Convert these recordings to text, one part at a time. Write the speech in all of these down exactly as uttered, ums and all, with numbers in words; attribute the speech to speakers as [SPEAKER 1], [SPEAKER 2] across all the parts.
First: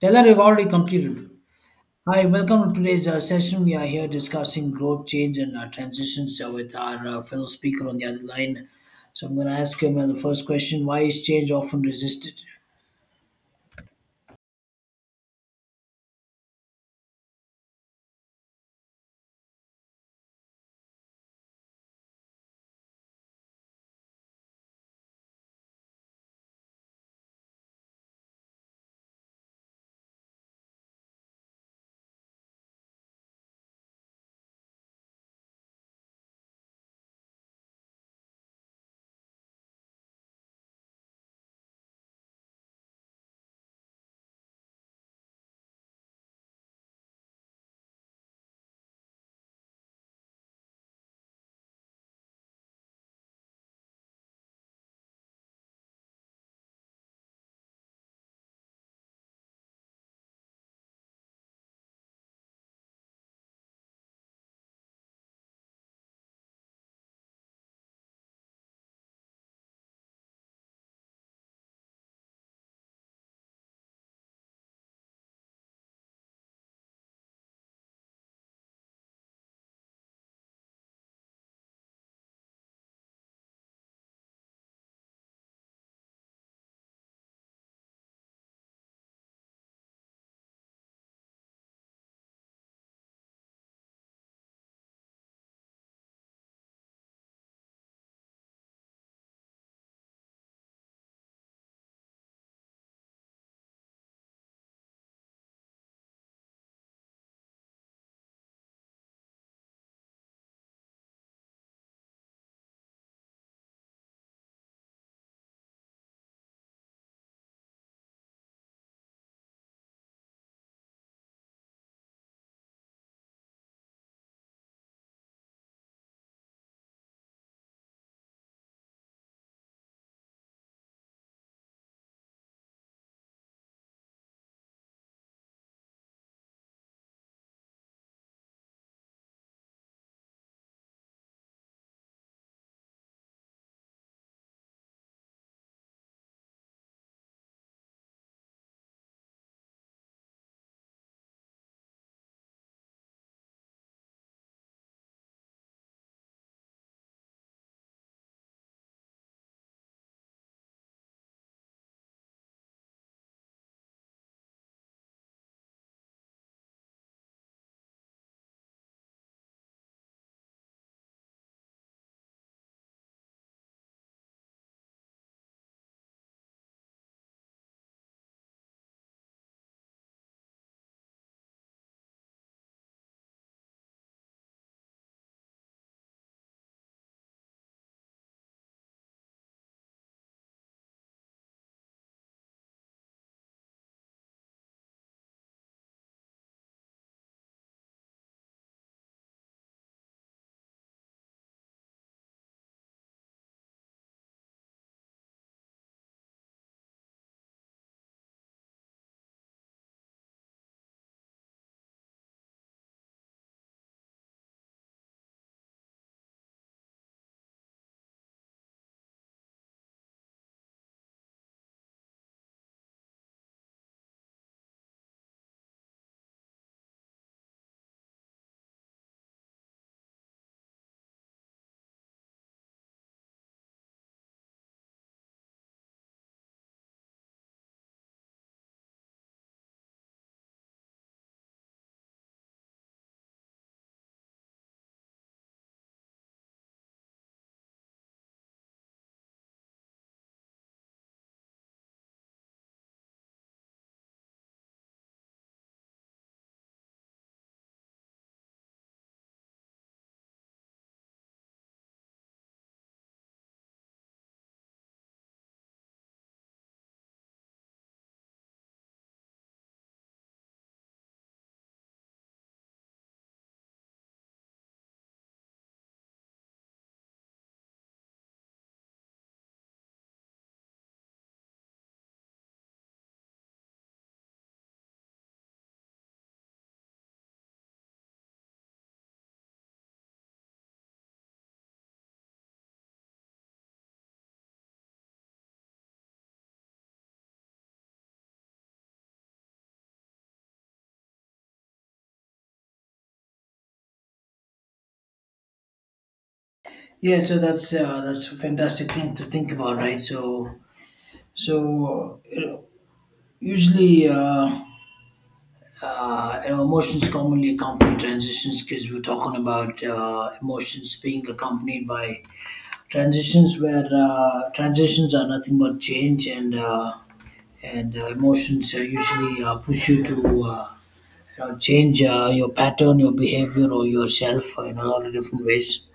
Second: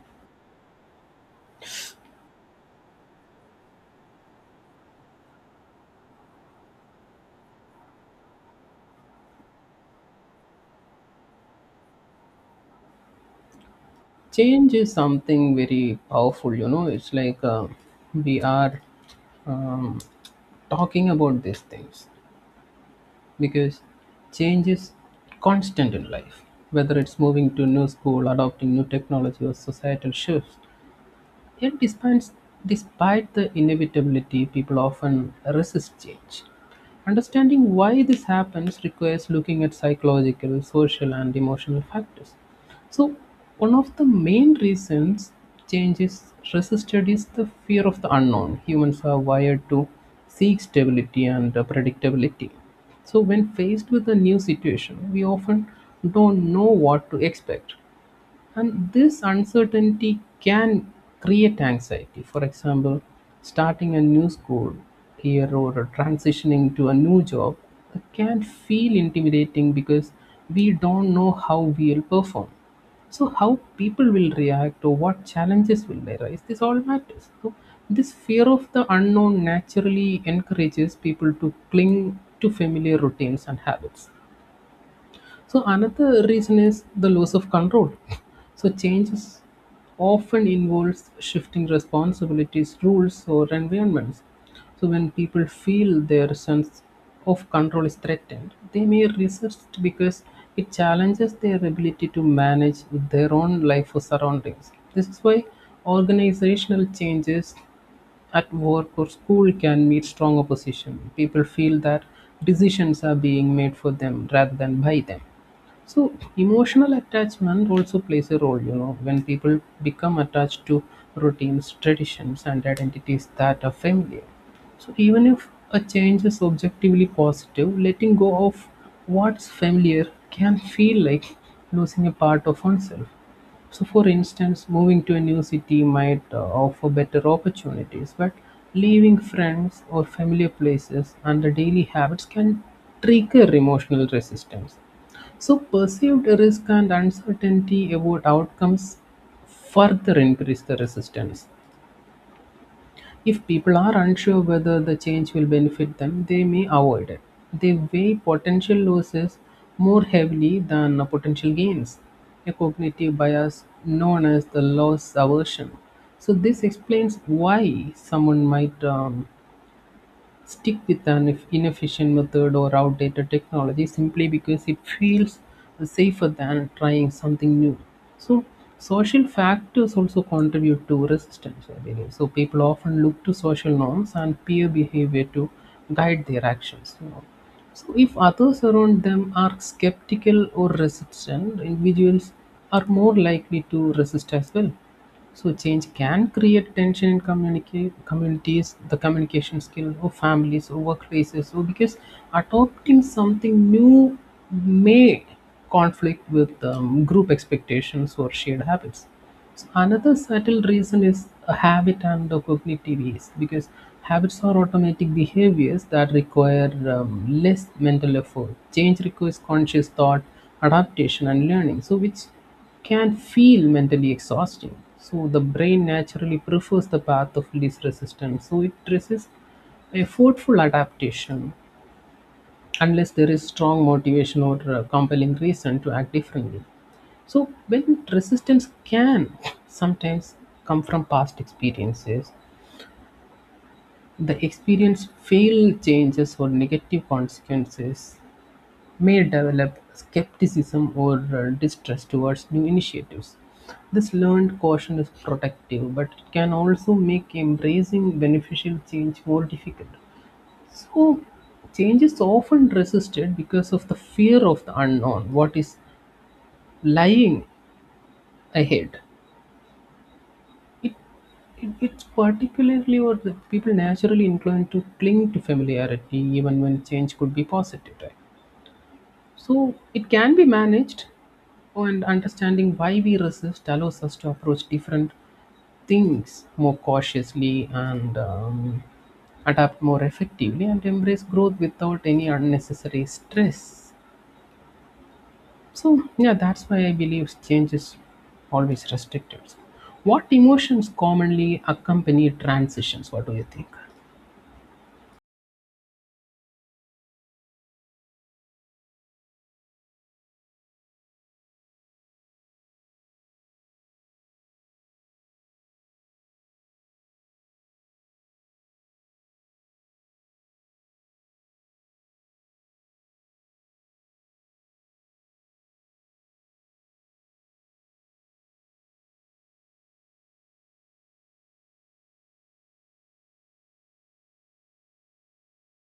[SPEAKER 1] Taylor, we've already completed. Hi, welcome to today's uh, session. We are here discussing growth, change, and uh, transitions uh, with our uh, fellow speaker on the other line. So I'm going to ask him uh, the first question: Why is change often resisted?
[SPEAKER 2] Change is something very powerful, you know. It's like, uh, we are um, talking about these things because change is constant in life, whether it's moving to new school, adopting new technology, or societal shifts. Yet, despite, despite the inevitability, people often resist change. Understanding why this happens requires looking at psychological, social, and emotional factors. So, one of the main reasons change is resisted is the fear of the unknown. Humans are wired to seek stability and uh, predictability. So, when faced with a new situation, we often don't know what to expect. And this uncertainty can create anxiety. For example, starting a new school here or transitioning to a new job can feel intimidating because we don't know how we'll perform. So, how people will react or what challenges will arise, this all matters. So, this fear of the unknown naturally encourages people to cling to familiar routines and habits. So another reason is the loss of control. So changes often involves shifting responsibilities, rules, or environments. So when people feel their sense of control is threatened, they may resist because it challenges their ability to manage their own life or surroundings. This is why organizational changes at work or school can meet strong opposition. People feel that decisions are being made for them rather than by them. So emotional attachment also plays a role, you know, when people become attached to routines, traditions, and identities that are familiar. So even if a change is objectively positive, letting go of what's familiar can feel like losing a part of oneself. So, for instance, moving to a new city might uh, offer better opportunities, but leaving friends or familiar places and the daily habits can trigger emotional resistance. So, perceived risk and uncertainty about outcomes further increase the resistance. If people are unsure whether the change will benefit them, they may avoid it. They weigh potential losses more heavily than the potential gains, a cognitive bias known as the loss aversion. So, this explains why someone might um, stick with an ineff- inefficient method or outdated technology simply because it feels safer than trying something new. So, social factors also contribute to resistance, I believe. So, people often look to social norms and peer behavior to guide their actions, you know. So, if others around them are skeptical or resistant, individuals are more likely to resist as well. So change can create tension in communica- communities, the communication skill, or families, or workplaces. So because adopting something new may conflict with um, group expectations or shared habits. So another subtle reason is a habit and the cognitive ease, because habits are automatic behaviors that require um, less mental effort. Change requires conscious thought, adaptation, and learning. So which can feel mentally exhausting. So the brain naturally prefers the path of least resistance. So it resists a forceful adaptation unless there is strong motivation or uh, compelling reason to act differently. So when resistance can sometimes come from past experiences, the experience failed changes or negative consequences may develop skepticism or uh, distrust towards new initiatives. This learned caution is protective, but it can also make embracing beneficial change more difficult. So, change is often resisted because of the fear of the unknown, what is lying ahead. It, it, it's particularly what the people naturally inclined to cling to familiarity, even when change could be positive, right? So it can be managed, and understanding why we resist allows us to approach different things more cautiously and um, adapt more effectively and embrace growth without any unnecessary stress. So, yeah, that's why I believe change is always restricted. What emotions commonly accompany transitions? What do you think?
[SPEAKER 1] Yeah, so that's uh, that's a fantastic thing to think about, right? So so you know, usually uh, uh, you know, emotions commonly accompany transitions because we're talking about uh, emotions being accompanied by transitions, where uh, transitions are nothing but change. And uh, and uh, emotions uh, usually uh, push you to uh, you know, change uh, your pattern, your behavior, or yourself uh, in a lot of different ways.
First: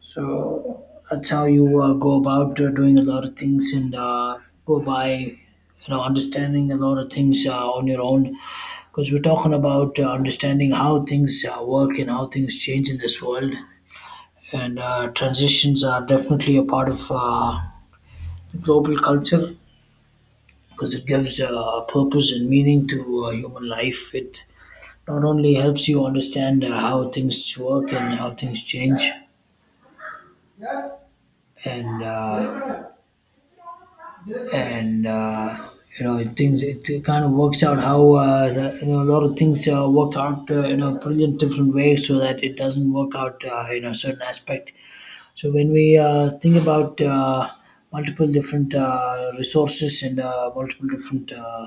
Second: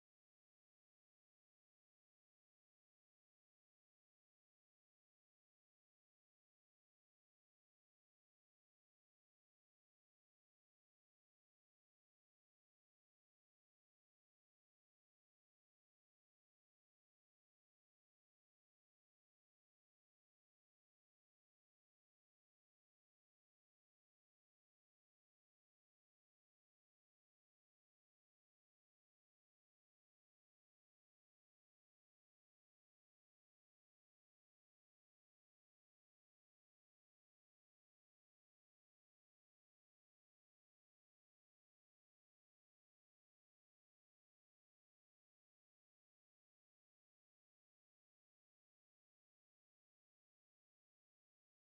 [SPEAKER 1] So that's how you uh, go about uh, doing a lot of things, and uh, go by, you know, understanding a lot of things uh, on your own, because we're talking about uh, understanding how things uh, work and how things change in this world. And uh, transitions are definitely a part of uh, global culture, because it gives uh, purpose and meaning to uh, human life. It not only helps you understand uh, how things work and how things change, and uh, and uh, you know, it things it kind of works out how uh, the- you know, a lot of things uh, work out uh, in a brilliant different way, so that it doesn't work out uh, in a certain aspect. So when we uh, think about uh, multiple different uh, resources and uh, multiple different uh,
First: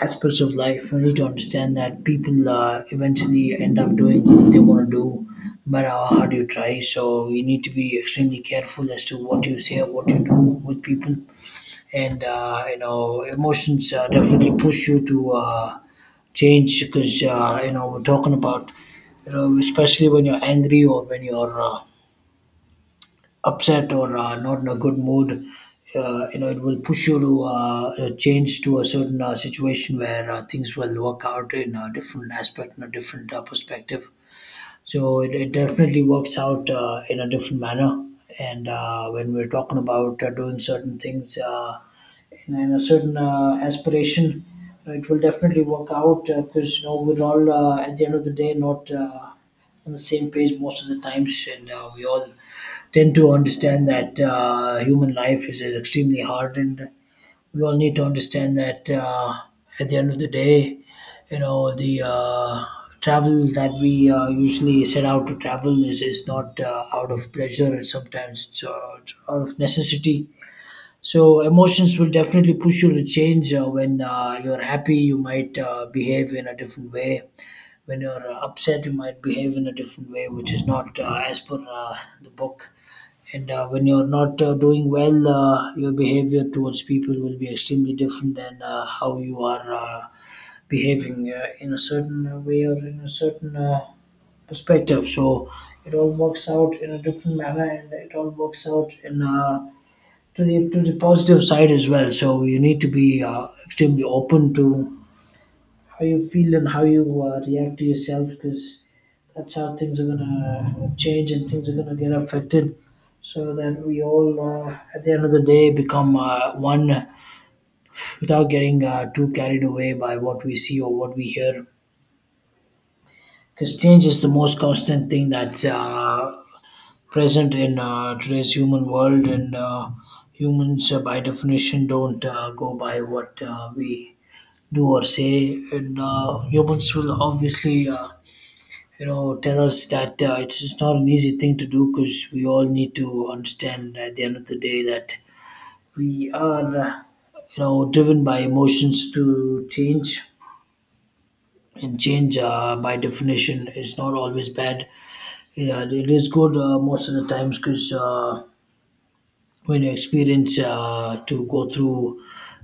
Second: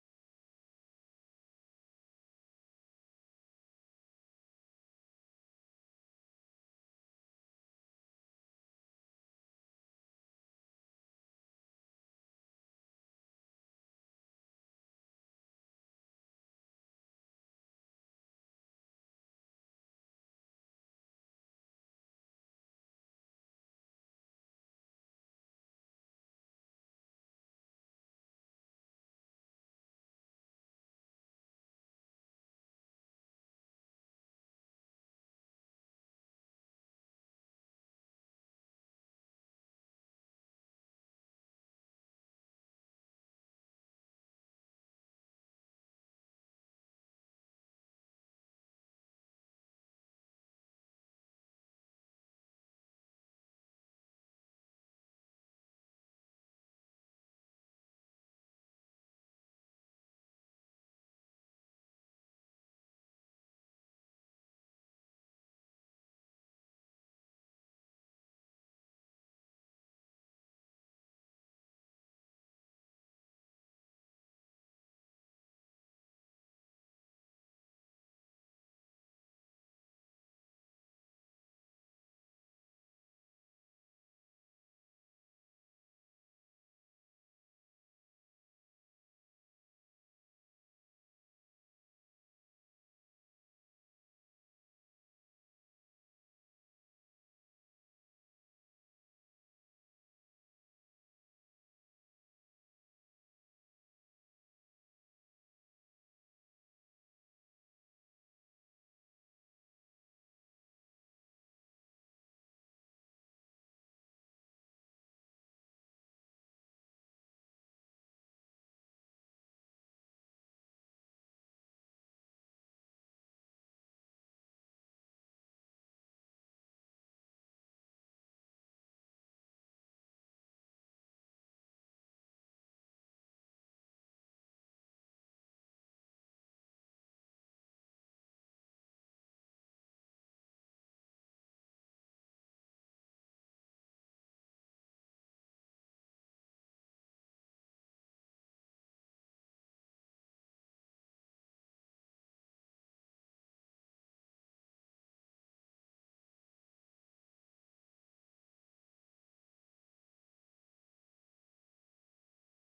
[SPEAKER 1] aspects of life, we need to understand that people uh, eventually end up doing what they want to do, no matter how hard you try. So you need to be extremely careful as to what you say, what you do with people, and uh, you know, emotions uh, definitely push you to uh, change, because uh, you know, we're talking about, you know, especially when you're angry or when you're uh, upset, or uh, not in a good mood, uh, you know, it will push you to uh, change to a certain uh, situation where uh, things will work out in a different aspect, in a different uh, perspective. So it, it definitely works out uh, in a different manner. And uh, when we're talking about uh, doing certain things uh, in, in a certain uh, aspiration, uh, it will definitely work out, because you know, we're all uh, at the end of the day not uh, on the same page most of the times, and uh, we all tend to understand that uh, human life is, is extremely hard, and we all need to understand that uh, at the end of the day, you know, the uh, travel that we uh, usually set out to travel is, is not uh, out of pleasure, it's sometimes it's, uh, it's out of necessity. So, emotions will definitely push you to change. Uh, when uh, you're happy, you might uh, behave in a different way. When you're uh, upset, you might behave in a different way, which is not uh, as per uh, the book. And uh, when you're not uh, doing well, uh, your behavior towards people will be extremely different than uh, how you are uh, behaving uh, in a certain way or in a certain uh, perspective. So it all works out in a different manner, and it all works out in uh, to the to the positive side as well. So you need to be uh, extremely open to how you feel and how you uh, react to yourself, because that's how things are going to change and things are going to get affected, so that we all uh, at the end of the day become uh, one, without getting uh, too carried away by what we see or what we hear. Because change is the most constant thing that's uh, present in uh, today's human world. And uh, humans uh, by definition don't uh, go by what uh, we do or say. And uh, humans will obviously uh, you know, tell us that uh, it's just not an easy thing to do, because we all need to understand at the end of the day that we are, uh, you know, driven by emotions to change. And change, uh, by definition, is not always bad. Yeah, it is good uh, most of the times, because uh, when you experience uh, to go through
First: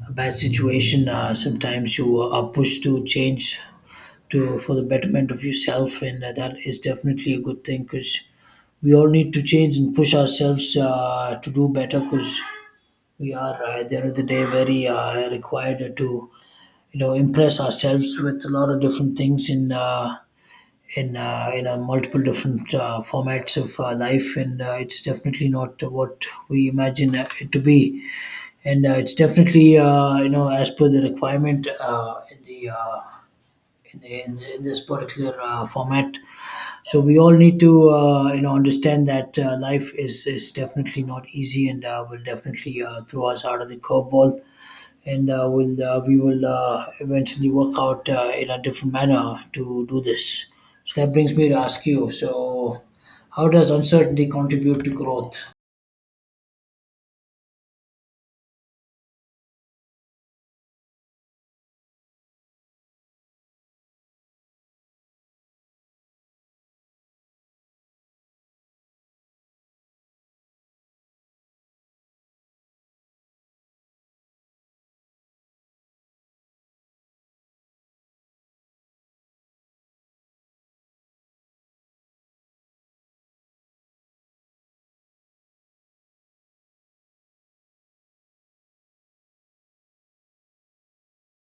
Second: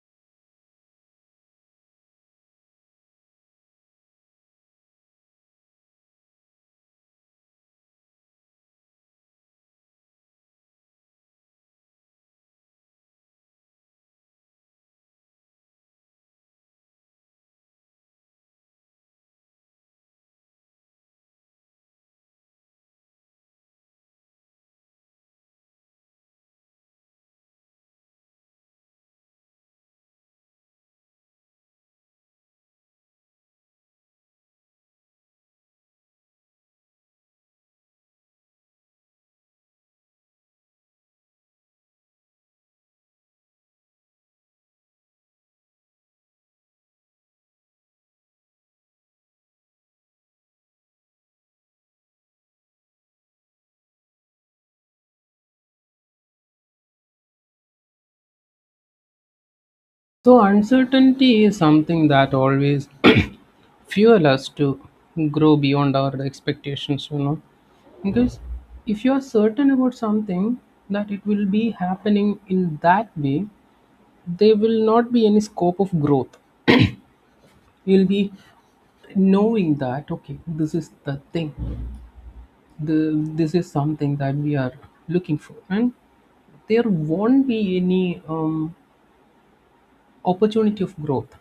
[SPEAKER 1] a bad situation, uh, sometimes you are pushed to change to, for the betterment of yourself, and uh, that is definitely a good thing, because we all need to change and push ourselves uh, to do better, because we are uh, at the end of the day very uh, required to, you know, impress ourselves with a lot of different things in uh, in uh, in uh, multiple different uh, formats of uh, life. And uh, it's definitely not what we imagine it to be. And uh, it's definitely uh, you know, as per the requirement uh, in the uh, in, in, in this particular uh, format. So we all need to uh, you know, understand that uh, life is is definitely not easy, and uh, will definitely uh, throw us out of the curveball. And uh, will uh, we will uh, eventually work out uh, in a different manner to do this. So that brings me to ask you. So, how does uncertainty contribute to growth?
[SPEAKER 2] So, uncertainty is something that always fuel us to grow beyond our expectations, you know, because if you are certain about something, that it will be happening in that way, there will not be any scope of growth. You'll be knowing that, okay, this is the thing, the, this is something that we are looking for, and there won't be any um, opportunity of growth.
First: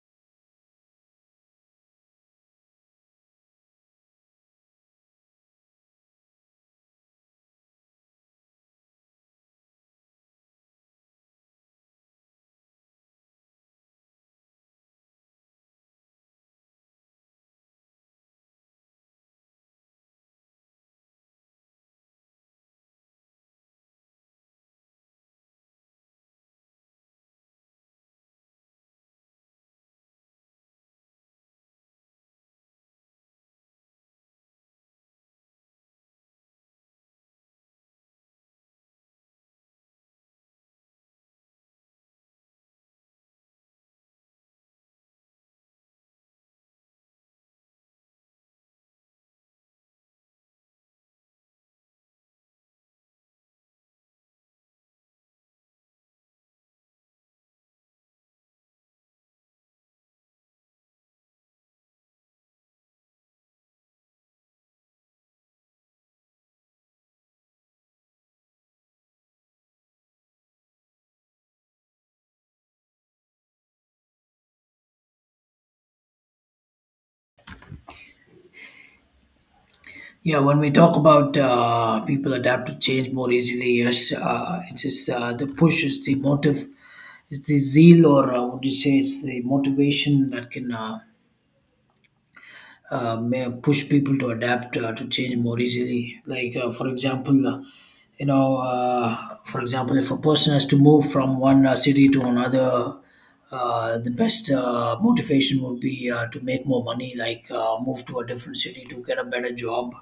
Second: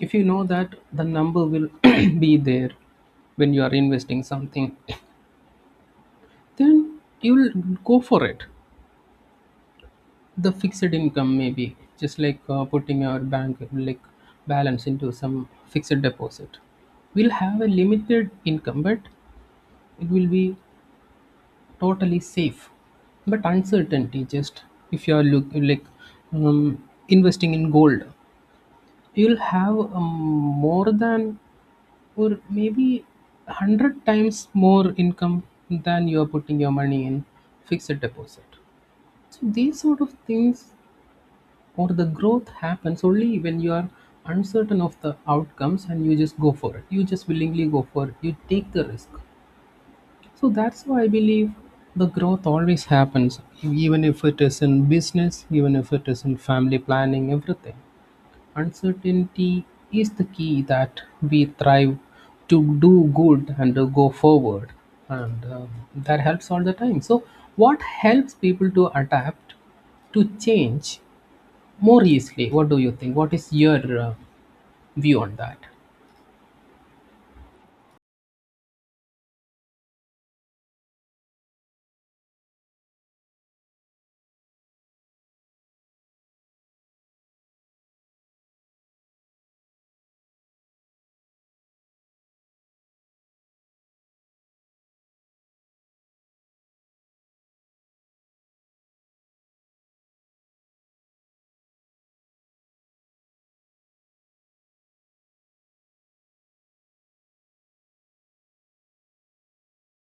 [SPEAKER 2] If you know that the number will be there when you are investing something, then you'll go for it. The fixed income, maybe just like uh, putting our bank, like, balance into some fixed deposit, we'll have a limited income, but it will be totally safe. But uncertainty, just if you are look, like, um, investing in gold, you'll have um, more than, or maybe, a hundred times more income than you are putting your money in fixed deposit. So these sort of things, or the growth happens only when you are uncertain of the outcomes and you just go for it, you just willingly go for it, you take the risk. So that's why I believe the growth always happens, even if it is in business, even if it is in family planning, everything. Uncertainty is the key that we thrive to do good and to go forward, and um, that helps all the time. So what helps people to adapt to change more easily? What do you think? What is your uh, view on that?
[SPEAKER 1] Yeah, when we talk about uh, people adapt to change more easily, yes, uh, it's just, uh, the push is the motive, it's the zeal, or uh, would you say it's the motivation that can uh, uh, may push people to adapt uh, to change more easily. Like, uh, for example, uh, you know, uh, for example, if a person has to move from one uh, city to another, uh, the best uh, motivation would be uh, to make more money, like uh, move to a different city to get a better job,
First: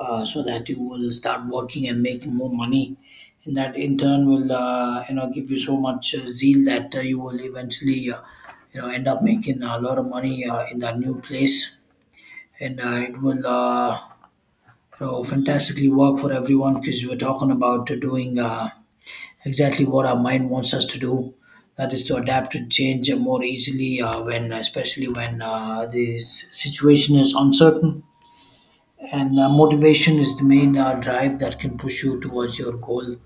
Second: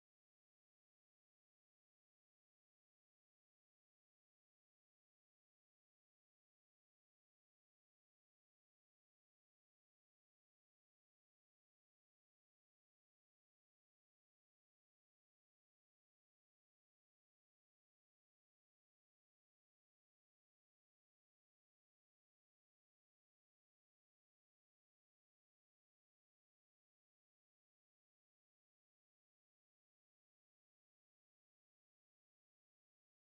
[SPEAKER 1] uh, so that you will start working and making more money, and that in turn will uh, you know, give you so much uh, zeal that uh, you will eventually uh, you know, end up making a lot of money uh, in that new place. And uh, it will uh, you know, fantastically work for everyone, because we're talking about uh, doing uh, exactly what our mind wants us to do, that is to adapt and change more easily uh, when especially when uh, the s- situation is uncertain. And uh, motivation is the main uh, drive that can push you towards your goal,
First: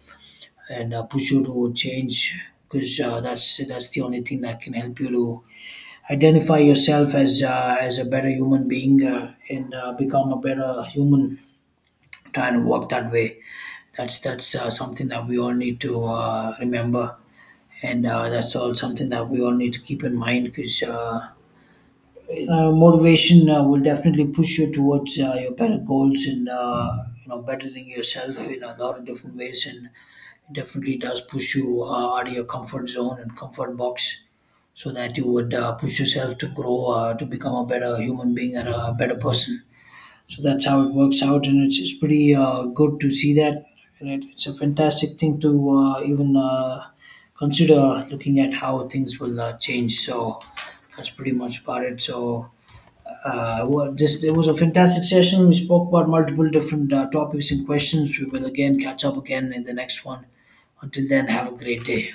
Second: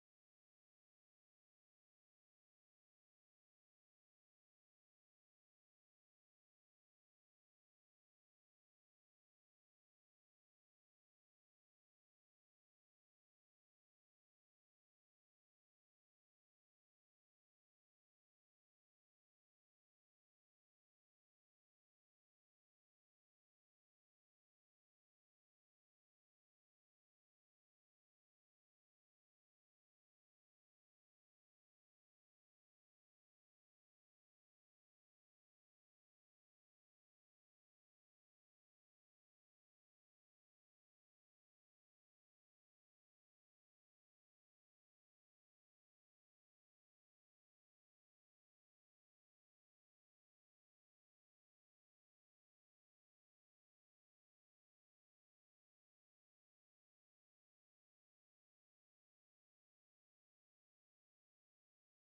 [SPEAKER 1] and uh, push you to change, because uh, that's that's the only thing that can help you to identify yourself as uh, as a better human being, uh, and uh, become a better human, trying to work that way. That's that's uh, something that we all need to uh, remember. And uh, that's all something that we all need to keep in mind, because uh, uh, motivation uh, will definitely push you towards uh, your better goals, and uh, you know, bettering yourself in a lot of different ways. And it definitely does push you uh, out of your comfort zone and comfort box, so that you would uh, push yourself to grow uh, to become a better human being and a better person. So that's how it works out, and it's, it's pretty uh, good to see that. And it, it's a fantastic thing to uh, even uh, consider, looking at how things will uh, change. So that's pretty much about it. So uh, well, just it was a fantastic session. We spoke about multiple different uh, topics and questions. We will again catch up again in the next one. Until then, have a great day.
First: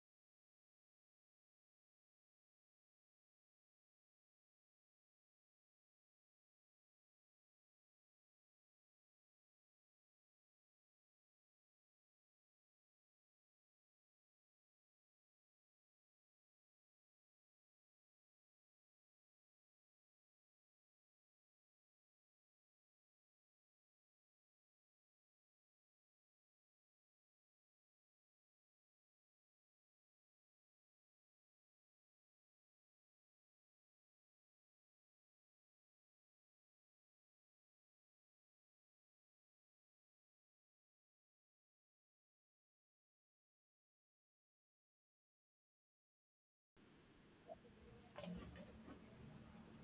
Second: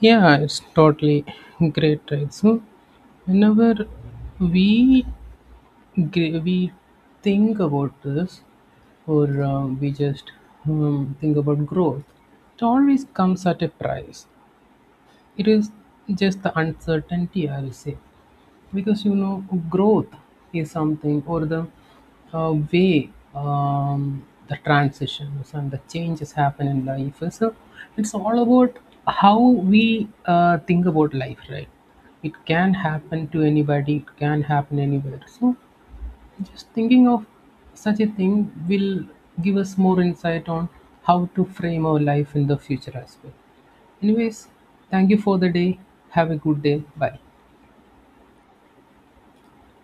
[SPEAKER 2] Yeah, it's totally great, right? So, whenever we gr- we think about this, or uh, we just um, think about growth, it always comes at a price. It is just the uncertainty, I will say, because, you know, growth is something, or the uh, way um, the transitions and the changes happen in life is a, it's all about how we uh, think about life, right? It can happen to anybody, it can happen anywhere. So just thinking of such a thing will give us more insight on how to frame our life in the future as well. Anyways, thank you for the day. Have a good day. Bye.